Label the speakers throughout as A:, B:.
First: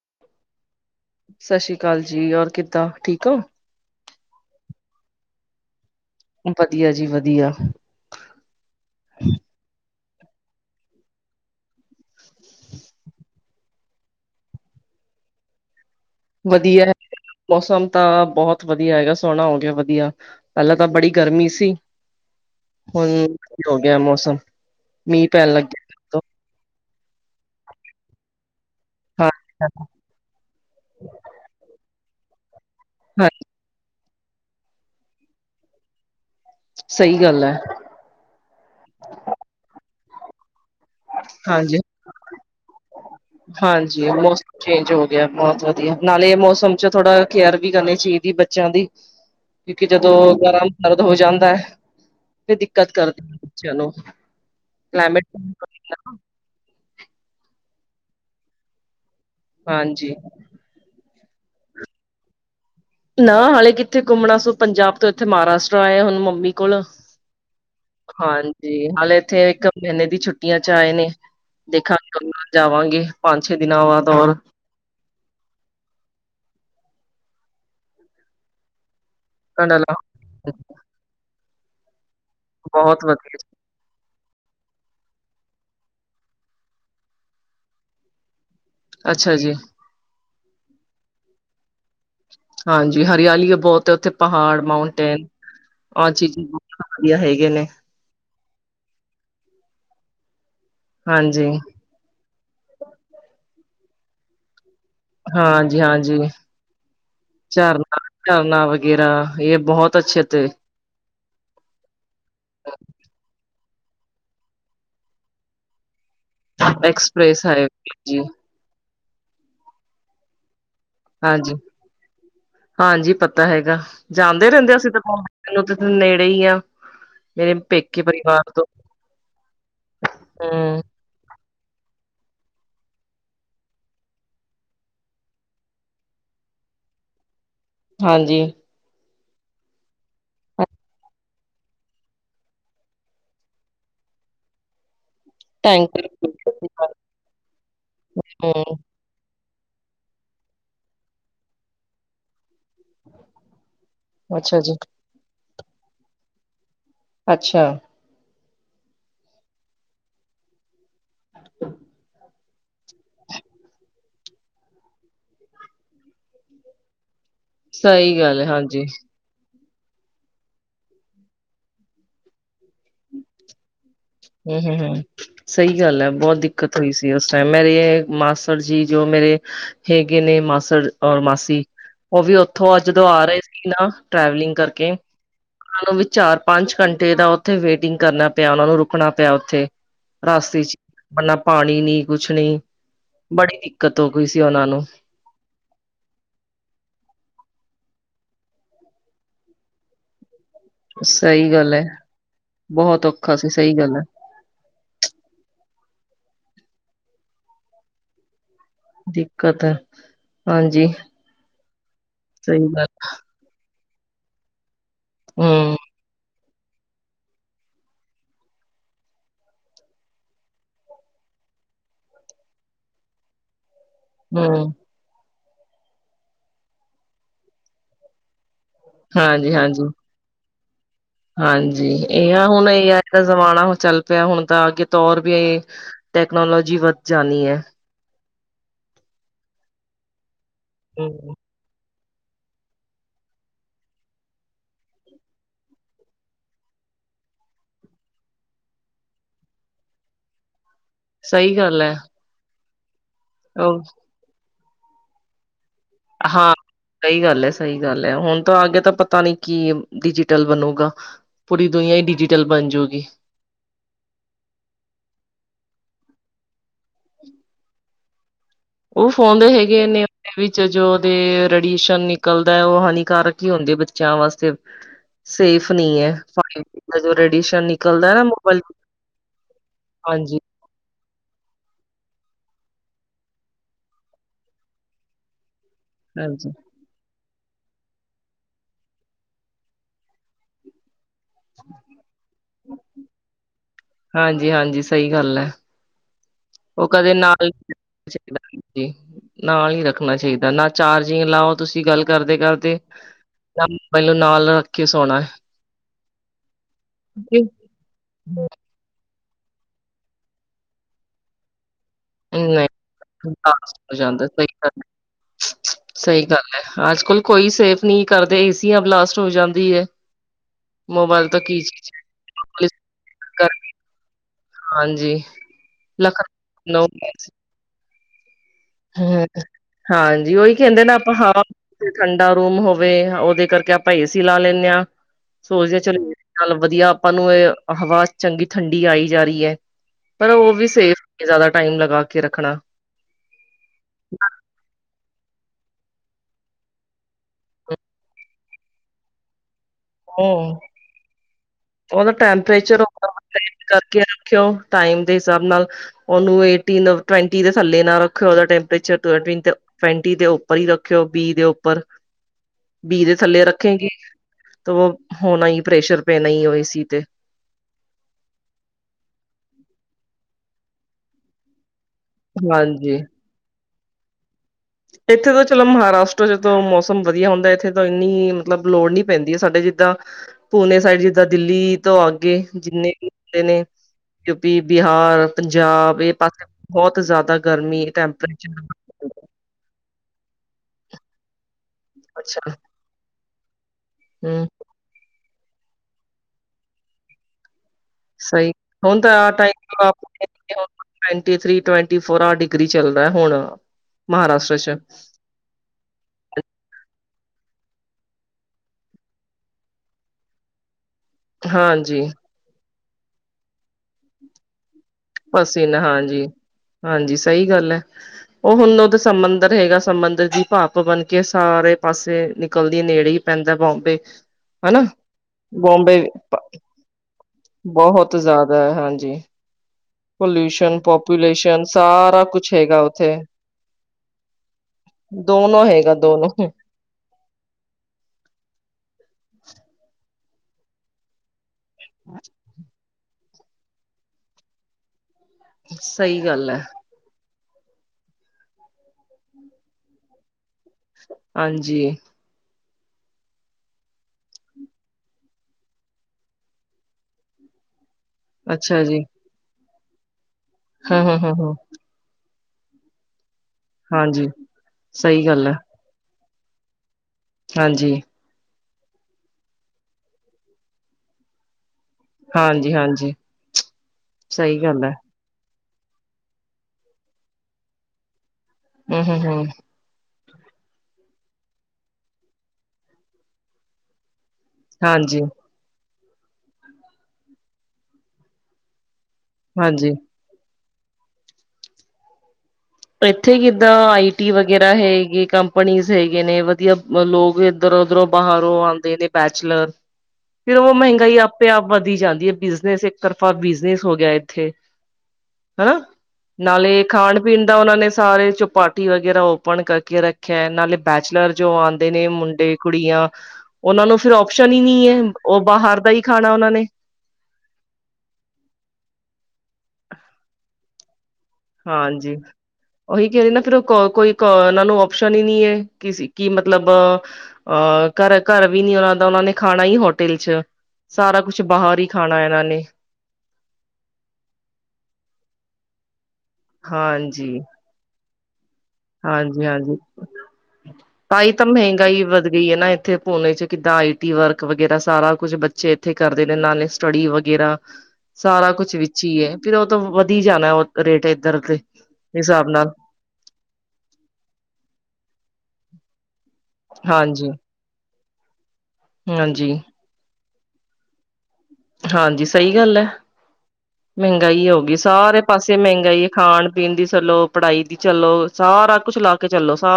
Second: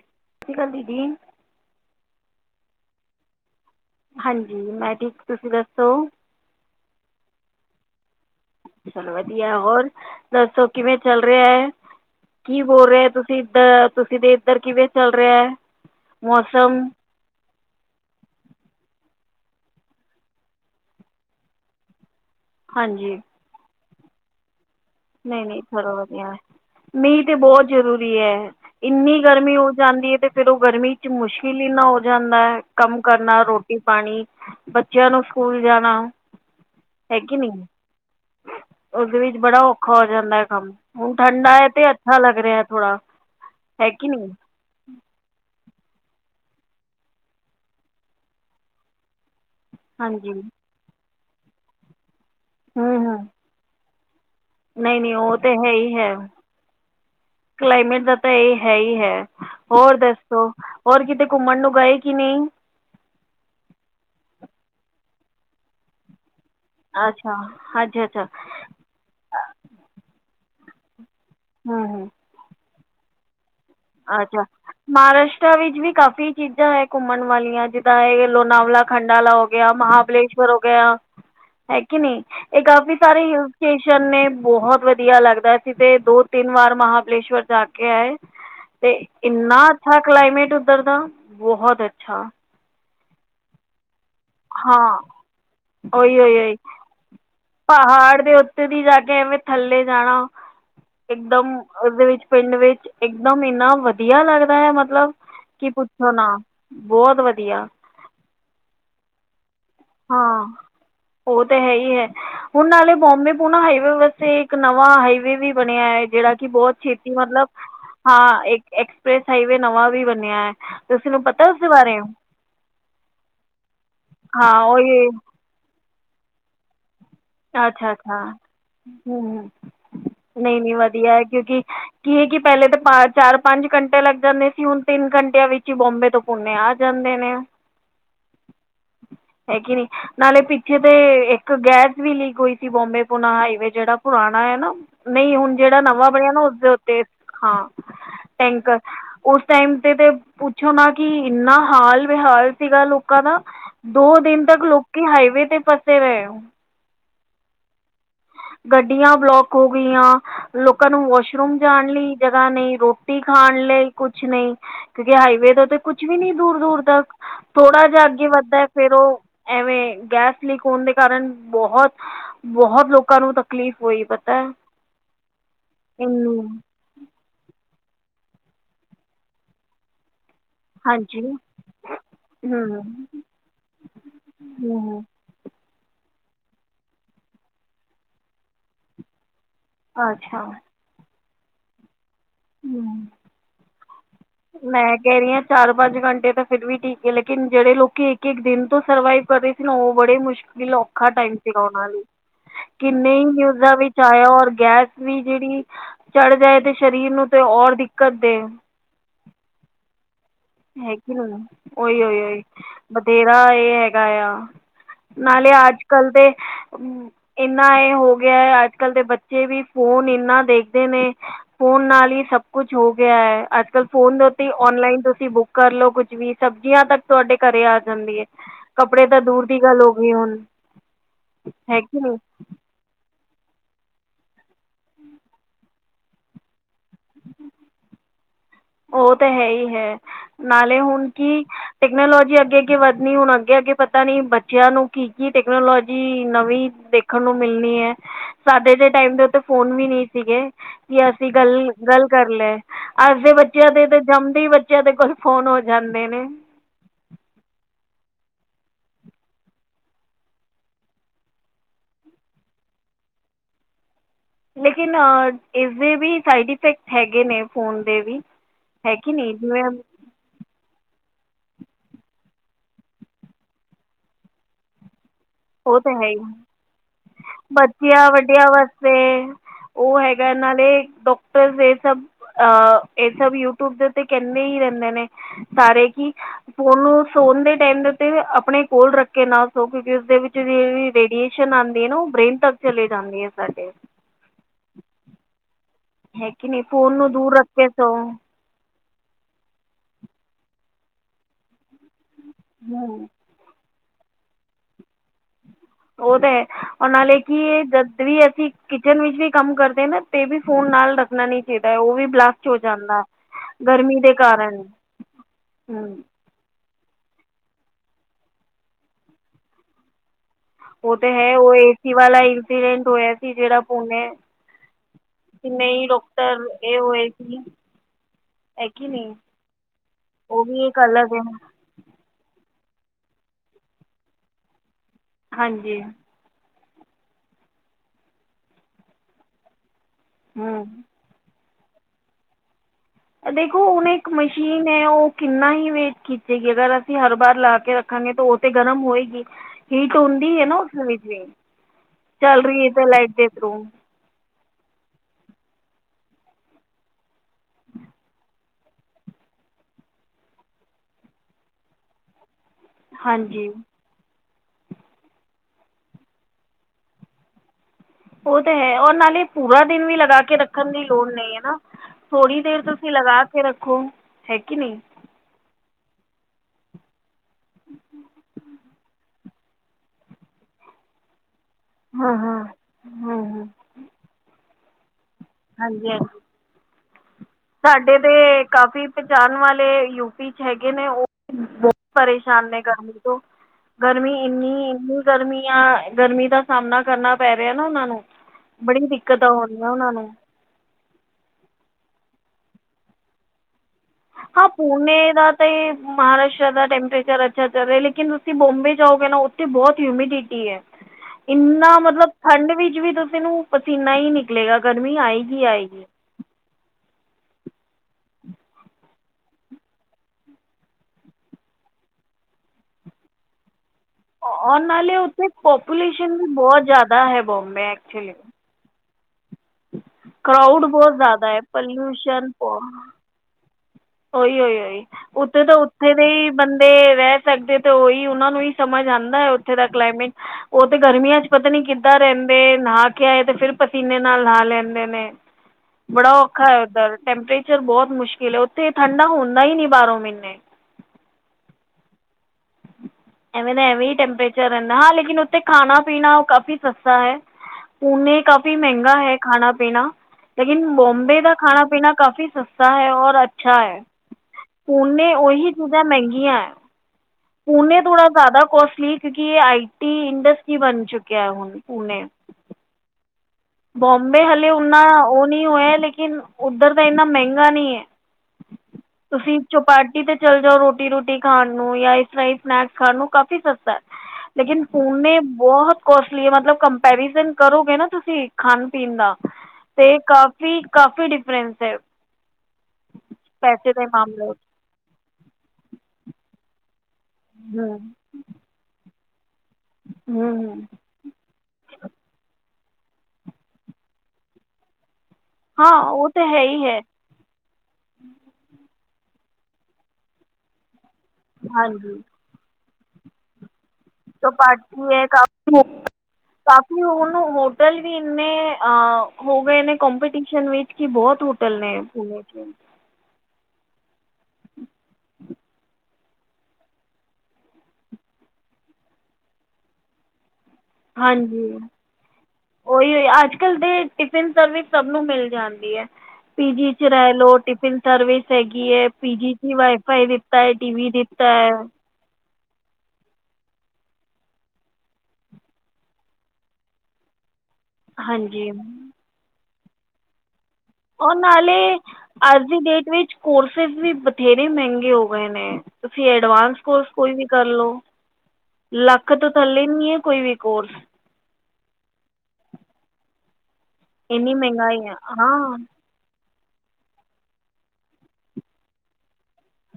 A: ਸਤਿ ਸ਼੍ਰੀ ਅਕਾਲ ਦੀਦੀ
B: ਸਤਿ ਸ੍ਰੀ ਅਕਾਲ ਜੀ ਹੋਰ ਕਿੱਦਾਂ ਠੀਕ ਹੋ
A: ਹਾਂਜੀ ਮੈਂ ਠੀਕ ਤੁਸੀਂ ਦੱਸੋ
B: ਵਧੀਆ ਜੀ ਵਧੀਆ
A: ਚਲੋ ਵਧੀਆ ਹੋਰ ਦੱਸੋ ਕਿਵੇਂ ਚੱਲ ਰਿਹਾ ਹੈ ਕੀ ਬੋਲ ਰਿਹਾ ਤੁਸੀਂ ਇੱਧਰ ਤੁਸੀਂ ਦੇ ਇੱਧਰ ਕਿਵੇਂ ਚੱਲ ਰਿਹਾ ਹੈ ਮੌਸਮ
B: ਵਧੀਆ ਹੈ ਮੌਸਮ ਤਾਂ ਬਹੁਤ ਵਧੀਆ ਹੈਗਾ ਸੋਹਣਾ ਹੋ ਗਿਆ ਵਧੀਆ ਪਹਿਲਾਂ ਤਾਂ ਬੜੀ ਗਰਮੀ ਸੀ ਹੁਣ
A: ਹਾਂਜੀ
B: ਕੀ ਹੋ ਗਿਆ ਮੌਸਮ ਮੀਂਹ
A: ਨਹੀਂ
B: ਪੈਣ
A: ਨਹੀਂ ਰੋ
B: ਲੱਗਿਆ
A: ਵਧੀਆ ਮੀਂਹ ਤੇ ਬਹੁਤ ਜ਼ਰੂਰੀ ਹੈ ਇੰਨੀ
B: ਹਾਂ
A: ਗਰਮੀ ਹੋ ਜਾਂਦੀ ਹੈ ਤੇ ਫੇਿਰ ਉਹ ਗਰਮੀ ਚ ਮੁਸ਼ਕਿਲ ਇੰਨਾ ਹੋ ਜਾਂਦਾ ਹੈ ਕੰਮ
B: ਹਾਂ
A: ਕਰਨਾ ਰੋਟੀ ਪਾਣੀ ਬੱਚਿਆਂ ਨੂੰ ਸਕੂਲ ਜਾਣਾ
B: ਸਹੀ
A: ਕਿ
B: ਗੱਲ ਹੈ
A: ਨਹੀਂ ਉਹਦੇ ਵਿੱਚ ਬੜਾ ਔਖਾ ਹੋ ਜਾਂਦਾ ਹੈ ਕੰਮ ਹੁਣ ਠੰਡਾ ਹੈ
B: ਹਾਂਜੀ
A: ਤੇ ਅੱਛਾ ਲੱਗ ਰਿਹਾ ਥੋੜਾ ਹੈ
B: ਹਾਂਜੀ
A: ਕੀ ਨਹੀਂ
B: ਮੌਸਮ ਚੇਂਜ ਹੋ ਗਿਆ ਬਹੁਤ ਨਾਲੇ ਇਹ ਮੌਸਮ ਚ ਥੋੜਾ ਕੇਅਰ ਵੀ ਕਰਨੀ ਚਾਹੀਦੀ ਬੱਚਿਆਂ ਦੀ ਕਿਉਕਿ ਜਦੋਂ
A: ਹਾਂਜੀ
B: ਗਰਮ ਦਰਦ ਹੋ ਜਾਂਦਾ ਹੈ ਤੇ ਦਿੱਕਤ
A: ਹਮ
B: ਕਰਦਾ
A: ਹਮ
B: ਹੈ ਬੱਚਿਆਂ ਨੂੰ
A: ਨਹੀਂ ਨਹੀਂ
B: ਕਲਾਈਮੇਟ
A: ਉਹ ਤਾਂ ਹੈ ਹੀ ਹੈ ਕਲਾਈਮੇਟ ਦਾ ਤਾਂ ਇਹ ਹੈ ਹੀ ਹੈ ਹੋਰ
B: ਹਾਂਜੀ
A: ਦੱਸੋ ਹੋਰ ਕਿਤੇ ਘੁੰਮਣ ਨੂੰ ਗਏ ਕਿ ਨਹੀਂ
B: ਨਾ ਹਾਲੇ ਕਿੱਥੇ ਘੁੰਮਣਾ ਸੋ ਪੰਜਾਬ ਤੋਂ ਇੱਥੇ ਮਹਾਰਾਸ਼ਟਰ ਆਏ, ਹੁਣ ਮੰਮੀ ਲ
A: ਅੱਛਾ ਅੱਛਾ ਅੱਛਾ
B: ਹਾਂਜੀ ਹਾਲੇ ਇੱਥੇ ਇੱਕ ਮਹੀਨੇ ਦੀ ਛੁੱਟੀ, ਛੁੱਟੀਆਂ ਚ ਆਏ ਨੇ
A: ਹਮ ਹਮ
B: ਦੇਖਾਂਗੇ ਜਾਵਾਂਗੇ ਪੰਜ, ਛੇ ਦਿਨਾਂ ਬਾਅਦ ਔਰ
A: ਅੱਛਾ, ਮਹਾਰਾਸ਼ਟਰਾ ਵਿੱਚ ਵੀ ਕਾਫ਼ੀ ਚੀਜ਼ਾਂ ਹੈ। ਘੁੰਮਣ ਵਾਲੀਆਂ ਜਿੱਦਾਂ ਹੈ, ਲੋਨਾਵਲਾ ਖੰਡਾਲਾ ਹੋ ਗਿਆ,
B: ਕਡਲਾ
A: ਮਹਾਬਲੇਸ਼ਵਰ ਹੋ ਗਿਆ। ਹੈ ਕਿ ਨੀ ਇਹ ਕਾਫ਼ੀ
B: ਬਹੁਤ
A: ਸਾਰੇ
B: ਵਧੀਆ
A: ਹਿਲ ਸਟੇਸ਼ਨ ਨੇ, ਬਹੁਤ ਵਧੀਆ ਲੱਗਦਾ ਸੀ, ਤੇ ਦੋ ਤਿੰਨ ਵਾਰ ਮਹਾਾਬਲੇਸ਼ਵਰ ਜਾ ਕੇ ਆਏ। ਤੇ
B: ਅੱਛਾ ਜੀ
A: ਇੰਨਾ ਅੱਛਾ ਕਲਾਈਮੇਟ ਉੱਧਰ ਦਾ ਬਹੁਤ ਅੱਛਾ।
B: ਜੀ ਹਰਿਆਲੀਏ ਬਹੁਤ ਹੈ ਉੱਥੇ, ਪਹਾੜ
A: ਹਾਂ
B: ਮਾਊਂਟੇਨ ਆ
A: ਉਹੀ ਉਹੀ
B: ਚੀਜ਼ਾਂ
A: ਉਹੀ
B: ਵਧੀਆ ਹੈਗੇ ਨੇ,
A: ਪਹਾੜ ਦੇ ਉੱਤੇ ਦੀ ਜਾਗੇ ਐਵੇਂ ਥੱਲੇ ਜਾਣਾ।
B: ਹਾਂਜੀ
A: ਇਕਦਮ ਉਹਦੇ ਵਿੱਚ ਪਿੰਡ ਵਿੱਚ ਇਕਦਮ ਇੰਨਾ ਵਧੀਆ ਲੱਗਦਾ ਹੈ ਮਤਲਬ, ਕਿ ਪੁੱਛੋ
B: ਹਾਂਜੀ-ਹਾਂਜੀ
A: ਨਾ ਬਹੁਤ ਵਧੀਆ
B: ਝਰਨਾ ਝਰਨਾ ਵਗੈਰਾ, ਇਹ ਬਹੁਤ ਅੱਛੇ
A: ਹਾਂ
B: ਤੇ,
A: ਉਹ ਤਾਂ ਹੈ ਹੀ ਹੈ, ਹੁਣ ਨਾਲੇ ਬੋਬੇ ਪੂਣਾ ਹਾਈ ਵਸੇ ਇੱਕ ਨਵਾਂ ਹਾਈਵੇ ਵੀ ਬਣਿਆ ਹੈ। ਜਿਹੜਾ ਕਿ ਬਹੁਤ ਛੇਤੀ
B: ਐਕਸਪ੍ਰੈਸ
A: ਮਤਲਬ
B: ਹੈ ਜੀ
A: ਹਾਂ ਇੱਕ ਐਕਸਪ੍ਰੈਸ ਹਾਈਵੇ ਨਵਾਂ ਵੀ ਬਣਿਆ ਹੈ। ਤੁਸੀਂ ਨੂੰ ਪਤਾ ਉਸ ਦੇ ਬਾਰੇ
B: ਹਾਂਜੀ-ਹਾਂਜੀ ਪਤਾ ਹੈਗਾ, ਜਾਂਦੇ
A: ਹਾਂ
B: ਰਹਿੰਦੇ ਅਸੀਂ
A: ਉਹੀ
B: ਤਾਂਨ ਨੇੜੇ ਹੀ ਆ। ਮੇਰੇ ਪੇਕੇ
A: ਅੱਛਾ-ਅੱਛਾ
B: ਪਰਿਵਾਰ ਤੋਂ
A: ਹੂੰ, ਨਹੀਂ ਨੀ
B: ਹੂੰ
A: ਵਧੀਆ ਕਿਉਂਕਿ ਕੀ ਇਹ ਕਿ ਪਹਿਲੇ ਤਾਂ ਚਾਰ-ਪੰਜ ਘੰਟੇ ਲੱਗ ਜਾਂਦੇ ਸੀ, ਹੁਣ ਤਿੰਨ ਘੰਟਿਆਂ ਵਿੱਚ ਹੀ ਬੋਂਬੇ ਤੋਂ ਪੁੰਨਿਆ। ਆ ਜਾਂਦੇ ਨੇ,
B: ਹਾਂਜੀ,
A: ਹੈਗੀ ਨੀ ਨਾਲੇ ਪਿੱਛੇ ਤੇ ਇੱਕ ਗੈਰ, ਵੀ ਲੀਕ ਹੋਈ ਸੀ, ਬੋਬੇ ਪੁੁਣਾ ਹਾਈਵੇ ਜਿਹੜਾ ਪੁਰਾਣਾ ਹੈ ਨਾ, ਨਹੀਂ ਹੁਣ ਜਿਹੜਾ
B: ਟੈਂਕਰ
A: ਨਵਾਂ ਬਣਿਆ ਨਾ ਉਸਦੇ ਉੱਤੇ ਹਾਂ
B: ਹੂੰ
A: ਟੈਂਕਰ ਉਸ ਟਾਈਮ ਤੇ ਤੇ ਪੁੱਛੋ ਨਾ ਕਿ, ਇੰਨਾ ਹਾਲ ਬੇਹਾਲ। ਸੀਗਾ ਲੋਕਾਂ ਦਾ ਦੋ ਦਿਨ
B: ਅੱਛਾ
A: ਤੱਕ
B: ਜੀ
A: ਲੋਕੀ ਹਾਈਵੇ ਤੇ ਫਸੇ ਰਹੇ।
B: ਅੱਛਾ,
A: ਗੱਡੀਆਂ ਬਲੋਕ ਹੋ ਗਈਆਂ, ਲੋਕਾਂ ਨੂੰ ਵਾਸ਼ਰੂਮ ਜਾਣ ਲਈ। ਨਹੀਂ ਰੋਟੀ ਖਾਣ ਲਈ ਕੁਛ ਨੀ, ਕਿਉਂਕਿ ਹਾਈਵੇ ਤੋਂ ਤੇ ਕੁਛ ਵੀ ਨਹੀਂ ਦੂਰ-ਦੂਰ ਤੱਕ। ਥੋੜਾ ਜਿਹਾ
B: ਸਹੀ
A: ਅੱਗੇ
B: ਗੱਲ
A: ਵੱਧਦਾ ਹੈ
B: ਹਾਂਜੀ
A: ਫੇਰ ਉਹ, ਐਵੇਂ ਗੈਸ ਲੀਕ ਹੋਣ ਦੇ ਕਾਰਨ ਬਹੁਤ-ਬਹੁਤ ਲੋਕਾਂ ਨੂੰ ਤਕਲੀਫ਼
B: ਹੂੰ-ਹੂੰ-ਹੂੰ, ਸਹੀ ਗੱਲ ਹੈ ਬਹੁਤ
A: ਇੰਨੀ
B: ਦਿੱਕਤ ਹੋਈ ਸੀ ਉਸ ਟਾਈਮ, ਮੇਰੇ ਮਾਸੜ ਜੀ ਜੋ ਮੇਰੇ ਹੈਗੇ, ਨੇ ਮਾਸੜ ਔਰ
A: ਹਾਂਜੀ
B: ਮਾਸੀ, ਉਹ ਵੀ ਉੱਥੋਂ
A: ਹੂੰ
B: ਅੱਜ ਜਦੋ ਆ ਰਹੇ ਸੀ, ਨਾ ਟਰੈਵਲਿੰਗ ਕਰਕੇ।
A: ਹੂੰ
B: ਉਹ ਨੂੰ ਵੀ ਚਾਰ ਪੰਜ ਘੰਟੇ ਦਾ ਉੱਥੇ ਵੇਟਿੰਗ ਕਰਨਾ ਪਿਆ, ਉਹਨਾਂ ਨੂੰ ਰੁਕਣਾ ਪਿਆ। ਇਥੇ
A: ਅੱਛਾ
B: ਰਸਤੇ ਚ ਹੀ ਬੰਨਾ ਪਾਣੀ ਨੀ ਕੁਛ ਨੀ,
A: ਹੂੰ
B: ਬੜੀ ਦਿੱਕਤ ਹੋ ਗਈ ਸੀ ਉਹਨਾਂ ਨੂੰ
A: ਮੈਂ ਕਹਿ ਰਹੀ ਹਾਂ ਚਾਰ ਪੰਜ ਘੰਟੇ ਤਾਂ ਫੇਰ ਵੀ ਠੀਕ ਹੈ, ਲੇਕਿਨ ਜਿਹੜੇ ਲੋਕੀ ਕਿ ਇੱਕ ਦਿਨ ਤੋਂ ਸਰਵਾਈਵ ਕਰ ਰਹੀ ਸੀ, ਨਾ ਉਹ ਬੜੇ ਮੁਸ਼ਕਿਲ ਔਖਾ ਟਾਈਮ
B: ਸਹੀ
A: ਸੀਗਾ
B: ਗੱਲ ਹੈ
A: ਉਹਨਾਂ ਲਈ,
B: ਬਹੁਤ
A: ਕਿੰਨੇ
B: ਔਖਾ
A: ਹੀ
B: ਸੀ ਸਹੀ
A: ਉਹਾਂ
B: ਗੱਲ
A: ਵਿੱਚ
B: ਹੈ
A: ਆਇਆ ਔਰ ਗੈਸ ਵੀ ਜਿਹੜੀ, ਚੜ੍ਹ ਜਾਏ ਤੇ ਸਰੀਰ ਨੂੰ ਤੇ ਔਰ ਦਿੱਕਤ ਦੇ,
B: ਦਿੱਕਤ ਹੈ। ਹਾਂਜੀ
A: ਹੈਗੀ ਉਹੀ-ਓਹੀ-ਓਹੀ
B: ਸਹੀ ਗੱਲ
A: ਵਥੇਰਾ ਇਹ ਹੈਗਾ ਆ। ਨਾਲੇ
B: ਹਮ
A: ਅੱਜ-ਕੱਲ ਦੇ, ਇੰਨਾ ਇਹ ਹੋ ਗਿਆ ਅੱਜ-ਕੱਲ ਦੇ ਬੱਚੇ ਵੀ ਫੋਨ ਇੰਨਾ ਦੇਖਦੇ ਨੇ, ਫੋਨ ਨਾਲ ਹੀ ਸਭ ਕੁਛ ਹੋ ਗਿਆ ਹੈ, ਅੱਜ-ਕੱਲ ਫੋਨ ਉੱਤੇ
B: ਹਮ
A: ਔਨਲਾਈਨ ਤੋਂ, ਤੁਸੀਂ ਬੁੱਕ ਕਰਲੋ, ਕੁੱਝ ਵੀ ਸਬਜ਼ੀਆਂ ਤੱਕ ਤੁਹਾਡੇ ਘਰੇ ਆ ਜਾਂਦੀ ਹੈ। ਕੱਪੜੇ ਤਾਂ ਦੂਰ
B: ਹਾਂਜੀ
A: ਦੀ ਗੱਲ
B: ਹਾਂਜੀ
A: ਹੋ ਗਈ ਹੁਣ, ਹੈ
B: ਹਾਂਜੀ
A: ਕਿ ਨਹੀਂ
B: ਇਹ ਹੁਣ ਇਹ ਆ, ਜ਼ਮਾਨਾ ਚੱਲ ਪਿਆ ਹੁਣ ਤਾਂ ਅੱਗੇ ਤਾਂ ਹੋਰ ਵੀ ਟੈਕਨੋਲੋਜੀ ਵ ਜਾਣੀ ਹੈ,
A: ਉਹ ਤਾਂ ਹੈ ਹੀ ਹੈ ਨਾਲੇ ਹੁਣ
B: ਹਮ
A: ਕੀ, ਟੈਕਨੋਲੋਜੀ ਅੱਗੇ-ਅੱਗੇ ਵੱਧਣੀ ਹੁਣ ਅੱਗੇ ਅੱਗੇ ਪਤਾ ਨੀ ਬੱਚਿਆਂ ਨੂੰ ਕੀ-ਕੀ ਟੈਕਨੋਲੋਜੀ ਨਵੀਂ, ਦੇਖਣ ਨੂੰ ਮਿਲਣੀ ਹੈ ਸਾਦੇ ਦੇ ਟਾਈਮ ਦੇ ਉੱਤੇ ਫੋਨ ਵੀ ਨਹੀਂ ਸੀਗੇ। ਕਿ ਅਸੀਂ ਗੱਲ
B: ਸਹੀ ਹੈ
A: ਗੱਲ ਕਰ ਲਏ ਅਜ ਦੇ ਬੱਚਿਆਂ
B: ਉਹ
A: ਦੇ ਤੇ ਜੰਮਦੇ ਬੱਚਿਆਂ ਦੇ ਕੋਲ ਫੋਨ ਹੋ, ਜਾਂਦੇ ਨੇ
B: ਹਾਂ ਸਹੀ ਗੱਲ ਹੈ। ਸਹੀ ਗੱਲ ਹੈ ਹੁਣ ਤਾਂ ਅੱਗੇ ਤਾਂ ਪਤਾ ਨੀ ਕੀ ਡਿਜੀਟਲ ਬਣੂਗਾ ਪੂਰੀ ਦੁਨੀਆਂ ਹੀ ਡਿਜੀਟਲ ਬ ਬਣਜੁਗੀ।
A: [unintelligible] ਲੇਕਿਨ ਇਸਦੇ ਵੀ ਸਾਈਡ ਇਫੈਕਟ ਹੈਗੇ ਨੇ ਫੋਨ ਦੇ ਵੀ, ਹੈ
B: ਉਹ
A: ਕਿ ਨਹੀਂ
B: ਫੋਨ ਦੇ
A: ਜਿਵੇਂ
B: ਹੈਗੇ ਨੇੇ ਆਪਨੇ ਵਿੱਚ ਜੋ, ਦੇ ਰਡੀਏਸ਼ਨ ਨਿਕਲਦਾ ਹੈ ਉਹ ਹਾਨੀਕਾਰਕ ਹੀ ਹੁੰਦੇ ਬੱਚਿਆਂ ਵਾਸਤੇ, ਸੇਫ
A: ਉਹ ਤਾਂ
B: ਨਹੀਂ ਹੈ
A: ਹੀ
B: ਜੋ ਰੈਡੀਐਸਨ
A: ਬੱਚਿਆਂ
B: ਨਿਕਲਦਾ ਨਾ
A: ਵੱਡਿਆਂ
B: ਮੋਬਲ
A: ਵਾਸਤੇ ਉਹ ਹੈਗਾ ਇਹ ਨਾਲੇ ਡਾ ਸਭ ਇਹ ਸਭ ਯੂਟਿਊਬ ਦੇ ਉਤੇ ਕਹਿੰਦੇ ਹੀ ਰਹਿੰਦੇ ਨੇ, ਸਾਰੇ ਕਿ
B: ਹਾਂਜੀ
A: ਫੋਨੂੰ ਸੋਣ ਦੇ ਟਾਈਮ ਦੇ ਉੱਤੇ ਆਪਣੇ ਕੋਲ ਰੱਖੇ ਨਾ ਸੋ ਕਿਉਂਕਿ ਉਸਦੇ ਵਿੱਚ, ਰੇਡੀਏਸ਼ਨ ਆਦੀ ਹੈ ਨਾ ਉਹ ਬ੍ਰੇਨ ਤੱਕ ਚਲੇ ਜਾਂਦੀ ਆ ਸਾਡੇ,
B: ਹਾਂਜੀ ਹਾਂਜੀ ਸਹੀ ਗੱਲ ਹੈ।
A: ਹੈ ਕਿ ਨਹੀਂ
B: ਉਹ
A: ਫੋਨ ਨੂੰ
B: ਕਦੇ
A: ਦੂਰ ਰੱਖ
B: ਨਾਲ ਹੀ,
A: ਕੇ ਸੌ
B: ਜ ਨਾਲ ਹੀ ਰੱਖਣਾ ਚਾਹੀਦਾ ਨਾ ਚਾਰਜਿੰਗ ਲਾਓ ਤੁਸੀਂ ਗੱਲ, ਕਰਦੇ ਕਰਦੇ
A: ਹੂੰ
B: ਮੈਨੂੰ ਨਾਲ ਰੱਖ, ਕੇ ਸੋਣਾ ਹੈ।
A: ਉਹ ਤਾਂ ਹੈ ਉਹਰ ਨਾਲੇ ਕੀ ਜਦ ਵੀ ਅਸੀਂ ਕਿਚਨ ਵਿੱਚ ਵੀ, ਕੰਮ ਕਰਦੇ ਨਾ ਤੇ ਵੀ ਫੋਨ ਨਾਲ ਰੱਖਣਾ ਨਹੀਂ ਚਾਹੀਦਾ ਉਹ ਵੀ ਬਲਾਸਟ ਹੋ
B: ਨਹੀਂ
A: ਜਾਂਦਾ
B: ਬਲਾਸਟ ਹੋ
A: ਗਰਮੀ ਦੇ
B: ਜਾਂਦਾ ਸਹੀ
A: ਕਾਰਨ
B: ਗੱਲ
A: ਹੂੰ
B: ਸਹੀ ਗੱਲ ਹੈ ਆਜ ਬਿਲਕੁਲ ਕੋਈ ਸੇਫ ਨਹੀਂੀ ਕਰਦੇ ਏਸੀਆਂ ਬਲਾਸਟ ਹੋ ਜਾਂਦੀ ਹੈ
A: ਉਹ ਤੇ
B: ਮੋਬਾਇਲ
A: ਹੈ
B: ਤੋਂ
A: ਉਹ
B: ਕੀ ਚੀਜ਼
A: ਏਸੀ ਵਾਲਾ ਇੰਸੀਡੈਂਟ ਹੋਇਆ ਸੀ ਜਿਹੜਾ ਪੂਣੇੇ
B: ਹਾਂਜੀ
A: ਕਿ ਨਹੀਂ ਡਾਕਟਰ ਇਹ
B: ਲਖਨਊ
A: ਹੋਏ ਕਿ ਹੈ ਨਹੀਂ
B: ਹਮ ਹਾਂਜੀ
A: ਉਹ
B: ਉਹੀ
A: ਵੀ ਇੱਕ
B: ਕਹਿੰਦੇ ਨਾ
A: ਅਲੱਗ
B: ਆਪਾਂ
A: ਹੈ
B: ਹ ਠੰਡਾ ਰੂਮ ਹੋ ਉਹਦੇ ਕਰਕੇ ਆਪਾਂ ਏਸੀ ਲਾ ਲੈਂਦੇ ਹਾਂ ਸੋਚਦੇ ਹਾਂ
A: ਹਾਂਜੀ
B: ਚਲੋ ਵਧੀਆ ਆਪਾਂ ਨੂੰ ਇਹ ਹਵਾ ਚੰਗੀ ਠੰਡੀ ਆਈ ਜਾ ਰਹੀ ਹੈ ਪਰ ਉਹ ਵੀ
A: ਹੂੰ
B: ਸੇਫ ਜ਼ਿਆਦਾ ਟਾਈਮ ਲਗਾ ਕੇ ਰੱਖਣਾ
A: ਦੇਖੋ ਹੁਣ ਇੱਕ ਮਸ਼ੀਨ ਹੈ ਉਹ ਇੰਨਾ ਹੀ ਵੇ ਖਿੱਚੇਗੀ ਅਗਰ ਅਸੀਂ ਹਰ ਵਾਰ ਲਾ ਕੇ ਰੱਖਾਂਗੇ ਤਾਂ ਉਹ ਤੇੇ ਗਰਮ ਹੋਏਗੀ ਹੀਟ ਹੁੰਦੀ ਹੈ ਨਾ
B: ਹਮ
A: ਉਸਠਣਾਵੇ
B: ਉਹਦਾ ਟੈਂਪਰੇਚਰ ਕਰਕੇ ਰੱਖਿਓ ਮ ਦੇ ਹਾਬ ਨਾਲਨੂੰਏਵਟੀ ਦੇ ਥੱਲੇ ਨਾਲ ਰੱਖਿ ਟਚ ਫੈਂਟੀ ਦੇ ਉੱਪਰ ਹੀ ਰੱਖਿਓ ਬੀ ਦੇ ਉੱਪਰ
A: ਹਾਂ
B: ਬੀ ਦੇ ਥੱਲੇ ਰੱਖੇਗੀ ਤਾਂ ਉਹ ਹੋਣਾ ਹੀ ਪ੍ਰੇਸ਼ਰ ਪੈਂ ਨਹੀਂ ਹੋਏ ਸੀ ਤੇ
A: ਉਹ ਤਾਂ ਹੈ ਔਰ ਨਾਲੇ ਪੂਰਾ ਦਿਨ ਵੀ ਲਗਾ ਕੇ ਰੱਖਣ ਦੀ ਲੋੜ ਨਹੀਂ ਹੈਾ ਥੋੜ੍ਹੀ ਦੇਰ ਤੁਸੀਂ
B: ਹਾਂਜੀ,
A: ਲਗਾ ਕੇ ਰੱਖੋ ਹੈ ਕਿ ਨਹੀਂ
B: ਇੱਥੇ ਤਾਂ ਚਲੋ ਮਹਾਰਾਸ਼ਟਰ ਜਦੋਂ ਮੌਸਮ ਵਧੀਆ ਹੁੰਦਾ ਇੱਥੇ ਤਾਂ ਇੰਨੀ ਮਤਲਬ ਲੋੜ ਨੀ ਪੈਂਦੀ ਆ ਸਾਡੇ ਜਿੱਦਾਂ ਪੂਨੇ ਸਾਈਡ ਜਿੱਦਾਂ ਦਿੱਲੀ ਤੋਂ
A: ਹਾਂ
B: ਅਗੇ
A: ਹਾਂ
B: ਜਿੰਨੇ ਵੀ
A: ਹਾਂ
B: ਬੰਦੇ
A: ਹਾਂ
B: ਨੇ ਯੂਪੀ ਬਿਹਾਰ
A: ਹਾਂਜੀ
B: ਪੰਜਾਬ ਇਹ
A: ਹਾਂਜੀ
B: ਪਾਸੇ ਬਹੁਤ ਜ਼ਿਆਦਾ ਗਰਮੀ
A: ਸਾਡੇ ਤਾਂ
B: ਟੈਂਪਰੇਚਰ
A: ਕਾਫੀ ਪਹਿਚਾਣ ਵਾਲੇ ਯੂਪੀ ਚ ਹੈਗੇ ਨੇ ਉਹ ਬਹੁਤ ਪਰੇਸ਼ਾਨ
B: ਅੱਛਾ,
A: ਨੇ ਗਰਮੀ ਤੋਂ ਗਰਮੀ
B: ਹੂੰ
A: ਇੰਨੀ ਇੰਨੀ ਗਰਮੀ ਆ ਗਰਮੀ ਦਾ ਸਾਹਮਣਾ ਕਰਨਾ ਪੈ ਰਿਹਾ ਉਹਨਾਂ ਨੂੰ ਬੜੀ ਦਿੱਕਤਾਂ ਹੋਦੀਆਂ ਉਹਨਾਂ ਨੂੰ
B: ਟਵਟੀ ਥ ਟਵੈਂਟੀ ਫੋਰ ਆਹ ਡਿਗਰੀ ਚੱਲਦਾ ਹੁਣ
A: ਹਾਂ ਪ
B: ਮਹਾਰਾਸ਼ਟਰ 'ਚ
A: ਪੁਣੇ ਦਾ ਤਾਂਈ ਮਹਾਰਾਸ਼ ਦਾ ਟਪਰੇਚਰ ਅੱਛਾ ਚੱਲਹਾ ਲੇਕਿਨ ਤੁਸੀਂ ਬਮਬੇ ਜਾਓਗੇ ਨਾ ਉੱਥੇ ਬਹੁਤ ਹਿਮਿਡਿਟੀ ਹੈ ਇੰਨਾ
B: ਹਾਂਜੀ,
A: ਮਤਲਬ ਠੰਡ ਵਿੱਚ ਵੀ ਤੁਸੀੇ ਪਸੀਨਾ ਹੀ ਨਿਕਲੇਗਾ ਗਰਮੀ ਆਏਗੀ
B: ਪਾਸੀ ਨਾ
A: ਆਏਗੀ
B: ਹਾਂਜੀ ਹਾਂਜੀ ਸਹੀ ਗੱਲ ਹੈ ਉਹ ਹੁਣ ਉਦ ਸਮੁੰਦਰ ਹੈਗਾ ਸਮੁੰਦਰ ਦੀ ਭਾਪ ਬਣ ਕੇ ਸਾਰੇ ਪਾਸੇ ਨਿਕਲਦੀ ਨੇੜੇ ਹੀ ਪੈਂਦਾ ਬੋਂਬੇ
A: ਔਰ
B: ਹਨਾ
A: ਨਾਲੇ ਉੱਥੇ
B: ਬੋਬੇ
A: ਪੋਪੂਲੇਸ਼ਨ ਵੀ ਬਹੁਤ ਜ਼ਿਆਦਾ ਹੈ ਬੋਂਬੇ ਐਕਚੁਲੀ
B: ਬਹੁਤ ਜ਼ਿਆਦਾ ਹਾਂਜੀ
A: ਕਰਾਊਡ
B: ਪਲਸ਼ਨ
A: ਬਹੁਤ ਜ਼ਿਆਦਾ ਹੈ
B: ਪਪੂਲੇਸ਼ਨ ਸਾਰਾ ਕੁਛ ਹੈਗਾ ਉੱਥੇ
A: ਉਹੀ ਉ ਉਹੀ ਉੱਥੇ ਤਾਂ
B: ਦੋਨੋ
A: ਉੱਥੇ
B: ਹੈਗਾ
A: ਦੇ ਹੀ
B: ਦੋਨੋ
A: ਬੰਦੇ ਰਹਿ ਸਕਦੇ ਤੇ ਉਹੀ ਉਹਨਾਂ ਨੂੰ ਹੀ ਸਮਝ ਜਾਂਦਾ ਹੈ ਉੱਥੇ ਦਾ ਕਲਾਈਮੇਟ ਉਹ ਤੇ ਗਰਮੀਆਂ ਚ ਪਤਾ ਨੀ ਕਿੱਦਾਂ ਰਹਿੰਦੇ ਨਾ ਖਿਆਏ ਤੇ ਫੇਿਰ ਪਸੀਨੇ ਨਾਲ ਲਾ ਲੈਂਦੇ ਨੇ ਬੜਾ
B: ਸਹੀ
A: ਔਖਾ
B: ਗੱਲ
A: ਹੈ ਉੱਧਰ ਟੈਂਪਰੇਚ ਰ ਬਹੁਤ ਮੁਸ਼ਕਿਲ ਹੈ ਉੱਥੇ ਠੰਡਾ ਹੁੰਦਾ ਹੀ ਨੀ ਬਾਰੋਂ ਮਹੀਨੇ
B: ਹਾਂਜੀ
A: ਐਵੇਂ ਦਾ ਐਵੇਂ ਹੀ ਟੈਂਪਰੇਚਰ ਰਹਿੰਦਾ ਹਾਂ ਲੇਕਿਨ ਉੱਥੇ ਖਾਣਾ ਪੀਣਾ ਕਾਫੀ ਸਸਤਾ ਹੈ ਪੂਨੇ ਕਾਫ਼ੀ
B: ਅੱਛਾ
A: ਮਹਿੰਗਾ
B: ਜੀ
A: ਹੈ ਖਾਣਾ ਪੀਣਾ
B: ਹਾਂ ਹਾਂ
A: ਲੇਕਿਨ ਦਾ
B: ਹਾਂ ਹਾਂ
A: ਖਾਣਾ ਪੀਣਾ ਕਾਫ਼ੀ ਸਸਤਾ ਹੈ ਔਰ ਅੱਛਾ ਹੈ
B: ਹਾਂਜੀ
A: ਪੂਨੇ
B: ਸਹੀ ਗੱਲ
A: ਉਹੀ
B: ਹੈ
A: ਚੀਜ਼ਾਂ ਮਹਿੰਗੀਆਂ ਪੂਣੇੇ
B: ਹਾਂਜੀ
A: ਥੋੜਾ ਜ਼ਿਆਦਾ ਕੋਸਟਲੀ ਕਿਉਂਕਿ ਇਹ ਆਈਟੀ ਇੰਡਸਟਰੀ ਬਣ ਚੁੱਕਿਆ ਹੁਣ ਪੂਣੇੇ
B: ਹਾਂਜੀ ਹਾਂਜੀ
A: ਬੋਬੇ ਹਲੇੇ
B: ਸਹੀ
A: ਓਨਾ
B: ਗੱਲ ਹੈ
A: ਉਹ ਨਹੀਂ ਹੋਇਆ ਲੇਕਿਨ ਉੱਧਰ ਤਾਂ ਇੰਨਾ ਮਹਿੰਗਾ ਨਹੀਂ ਹੈ
B: ਹਮ ਹਮ
A: ਤੁਸੀਂ
B: ਹਮ
A: ਚੌਪਾਟੀ ਤੇ ਚਲ ਜਾਓ ਰੋਟੀ ਰੋਟੀ ਖਾਣ ਨੂੰ ਜਾਂ ਇਸ ਤਰ੍ਹਾਂ ਹੀ ਸਨੈਕਸ ਖਾਣ ਨੂੰ ਕਾਫ਼ੀ ਸਸਤਾ ਹੈ। ਲੇਕਿਨ ਫੋਨੇ
B: ਹਾਂਜੀ
A: ਬਹੁਤ ਕੋਸਟਲੀ ਹੈ ਮਤਲਬ ਕੰਪੈਰੀਜ਼ਨ ਕਰੋਗੇ ਨਾ ਤੁਸੀਂ ਖਾਣ ਪੀਣ ਦਾ,
B: ਹਾਂਜੀ
A: ਤੇ ਕਾਫੀ-ਕਾਫੀ ਡਿਫਰੈਂਸ ਹੈ।
B: ਇੱਥੇ ਕਿੱਦਾਂ
A: ਪੈਸੇ ਦੇ
B: ਆਈ ਟੀ
A: ਮਾਮਲੇ
B: ਵਗੈਰਾ ਹੈਗੀ ਕੰਪਨੀ ਹੈਗੇ ਨੇ ਵਧੀਆ। ਲੋਕ
A: 'ਚ
B: ਇੱਧਰ ਉਧਰੋਂ ਬਾਹਰੋਂ ਆਦੇ ਨੇ, ਫਿਰ ਉਹ ਮਹਿੰਗਾਈ ਆਪੇ ਆਪ ਵਧੀ ਜਾਂਦੀ ਹੈ ਬ ਇੱਕ ਤਰਫਾ ਬਿਜਨਸ ਹੋ ਗਿਆ ਇੱਥੇ
A: ਹਾਂ
B: ਹਨਾ
A: ਉਹ ਤਾਂ ਹੈ ਹੀ ਹੈ
B: ਨਾਲੇ ਖਾਣ ਪੀਣ, ਦਾ ਉਹਨਾਂ ਨੇ ਸਾਰੇ ਚਪਾਟੀ ਵਗੈਰਾ ਓਪਨ ਕਰਕੇ ਰੱਖਿਆ ਹੈ ਨਾਲੇ ਬੈਚਲਰ ਜੋ ਆਦੇ
A: ਹਾਂਜੀ
B: ਨੇ ਮੁੰਡੇ, ਕੁੜੀਆਂ, ਉਹਨਾਂ ਨੂੰ ਫਿਰ ਓਪਸ਼ਨ ਹੀ ਨਹੀਂ
A: ਪਾਰਟੀ ਹੈ
B: ਉਹ
A: ਕਾਫੀ,
B: ਬਾਹਰ ਦਾ ਹੀ ਖਾਣਾ ਉਹਨਾਂ ਨੇ
A: ਤਾਂਕੀ ਹੁਣ ਹੋਟਲ ਵੀ ਇੰਨੇ ਅ ਹੋ ਗਏ ਨੇ, ਕਪੀਟੀਸ਼ਨ ਵਿੱਚ ਕਿ ਬਹੁਤ, ਹੋਟਲ ਨੇ
B: ਹਾਂਜੀ
A: ਪੂਨੇ 'ਚ
B: ਉਹੀ ਕਹਦੇ ਨਾ ਫਿਰ ਉਹ ਕੋਈ ਇਹਨਾਂ ਨੂੰ ਓਸ਼ਨ ਹੀ ਨੀ ਹੈ ਕੀ ਸੀ। ਕਿ ਮਤਲਬ ਅਹ ਘਰ ਘਰ ਵੀ ਨੀ ਉਹਨਾਂ ਦਾ ਉਹਨਾਂ ਨੇ ਖਾਣਾ ਹੀ ਹੋਟਲ ਚ, ਸਾਰਾ ਕੁਛ
A: ਹਾਂਜੀ
B: ਬਾਹਰ ਹੀ ਖਾਣਾ, ਇਹਨਾਂ ਨੇ
A: ਉਹੀ ਅੱਜ ਕਲ ਦੇ ਟਿਫਿਨ ਸਰਵਿਸ ਸਭ ਨੂੰ ਮਿਲ ਜਾਂਦੀ ਹੈ। ਪੀਜੀ ਚ ਰਹਿਲੋ
B: ਹਾਂਜੀ
A: ਟਿਫਿਨ ਸਰਵਿਸ। ਹੈਗੀ ਹੈ ਪੀਜੀ
B: ਹਾਂਜੀ
A: ਸੀ
B: ਹਾਂਜੀ
A: ਵਾਈਫਾਈ ਦਿਖਤਾ ਹੈ ਟੀ ਵੀ ਦਿਖਤਾ ਹੈ।
B: ਗਈਏ ਨਾ ਇੱਥੇ ਪੂਨੇ ਚ ਕਿੱਦਾਂ ਆਈ ਟੀ ਵਰਕ ਵਗੈਰਾ ਸਾਰਾ ਕੁਝ ਬੱਚੇ ਇੱਥੇ ਕਰਦੇ ਨੇ ਨਾਲ ਨੇ ਸਟੱਡੀ ਵਗੈਰਾ।
A: ਹਾਂਜੀ
B: ਸਾਰਾ ਕੁਛ ਵਿੱਚ ਹੀ ਹੈ ਫੇਰ ਉਹ ਤਾਂ ਵਧੀ ਜਾਣਾ। ਰੇਟ
A: ਉਹਰ
B: ਇੱਧਰ ਦੇ
A: ਨਾਲੇ ਅੱਜ
B: ਹਿਸਾਬ
A: ਦੀ
B: ਨਾਲ
A: ਡੇਟ ਵਿਚ ਕੋਰਸਿਸ ਵੀ। ਬਥੇਰੇ ਮਹਿੰਗੇ ਹੋ ਗਏ ਨੇ ਤੁਸੀਂ ਐਡਵਾਂਸ ਕੋਰਸ ਕੋਈ ਵੀ
B: ਹਾਂਜੀ
A: ਕਰਲੋ। ਲੱਖ ਤੋਂ
B: ਹਾਂਜੀ
A: ਥੱਲੇ ਨੀ ਹੈ ਕੋਈ ਵੀ ਕੋਰਸ,
B: ਹਾਂਜੀ ਸਹੀ ਗੱਲ ਹੈ,
A: ਇੰਨੀ
B: ਮਹਿੰਗਾਈ ਹੋ ਗਈ
A: ਆ
B: ਸਾਰੇ
A: ਹਾਂ
B: ਪਾਸੇ ਮਹਿੰਗਾਈ। ਖਾਣ ਪੀਣ ਦੀ ਚੱਲੋ ਪੜ੍ਹਾਈ ਦੀ ਚੱਲੋ ਸਾਰਾ ਕੁਛ ਲੱਗ।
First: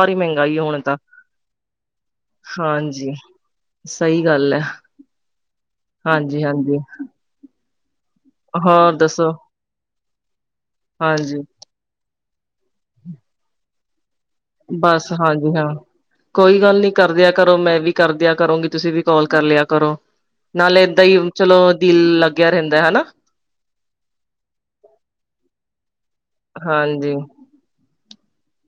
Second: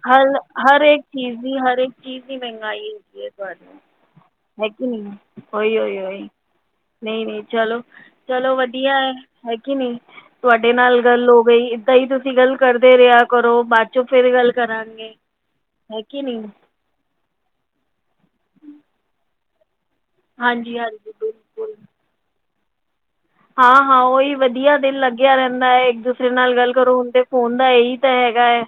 A: ਹਰ-ਹਰ ਇੱਕ ਚੀਜ਼ ਦੀ ਹਰ ਇੱਕ ਚੀਜ਼ ਦੀ ਮਹਿੰਗਾਈ
B: ਹਾਂਜੀ
A: ਹੋਗੀ ਹੈ ਤੁਹਾਡ
B: ਸਹੀ ਗੱਲ ਹੈ
A: ਹੈਗੀ ਨਹੀਂ ਹੀ ਈ
B: ਹਾਂਜੀ ਹਾਂਜੀ
A: ਨਹੀਂ-ਨਹੀਂ ਚਲੋ। ਚਲੋ
B: ਹੋਰ
A: ਵਧੀਆ ਹੈ
B: ਦੱਸੋ
A: ਹੈਗੀ ਨੀ ਤੁਹਾਡੇ ਨਾਲ ਗੱਲ ਹੋ
B: ਹਾਂਜੀ
A: ਗਈ ਏਦਾਂ ਹੀ ਤੁ ਗੱਲ ਕਰਦੇ ਰਿਹਾ ਕਰੋ ਬਾਅਦ ਚੋਂ ਫੇਰ
B: ਬਸ ਹਾਂਜੀ ਹਾਂ ਕੋਈ ਗੱਲ ਨੀ ਕਰਦਿਆਂ ਕਰੋ ਮੈਂ ਵੀ, ਕਰਦਿਆ ਕਰੋਗੀ ਤੁਸੀਂ ਵੀ ਕਾਲ ਕਰ ਲਿਆ ਕਰੋ
A: ਹਾਂਜੀ
B: ਨਾਲੇ ਏਦਾਂ
A: ਹਾਂਜੀ
B: ਹੀ ਚਲੋ ਦਿਲ ਲੱਗ। ਆ ਰਹਿੰਦਾ ਹਨਾ।
A: ਹਾਂ-ਹਾਂ ਉਹੀ ਵਧੀਆ ਦਿਨ ਲੱਗਿਆ ਰਹਿੰਦਾ ਹੈ ਇੱਕ ਦੂਸਰੇ ਨਾਲ ਗੱਲ ਕਰੋ
B: ਹਾਂਜੀ
A: ਹੁਣਦੇ ਫੋਨ ਦਾ ਇਹੀ। ਤਾਂ ਹੈਗਾ ਹੈ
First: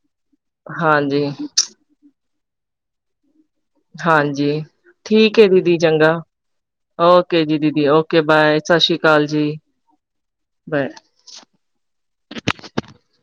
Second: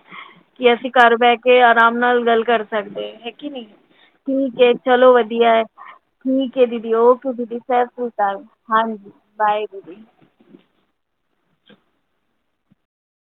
A: ਕਿ ਅਸੀਂ ਘਰ
B: ਹਾਂਜੀ
A: ਬਹਿ ਕੇ ਆਰਾਮ ਨਾਲ ਗੱਲ ਕਰ ਸਕਦੇ ਹੈਗੀ ਨੀ।
B: ਹਾਂਜੀ ਠੀਕ ਦੀਦੀ ਚੰਗਾ
A: ਠੀਕ ਹੈ ਦੀਦੀ
B: ਓਕੇ ਜੀ
A: ਸਤਿ
B: ਦੀਦੀ
A: ਸ਼੍ਰੀ
B: ਓਕੇ
A: ਅਕਾਲ
B: ਬਾਏ ਸਤਿ ਸ਼੍ਰੀ
A: ਹਾਂਜੀ
B: ਅਕਾਲ ਜੀ। ਜੀ
A: ਬਾਏ ਦੀਦੀ
B: ਬ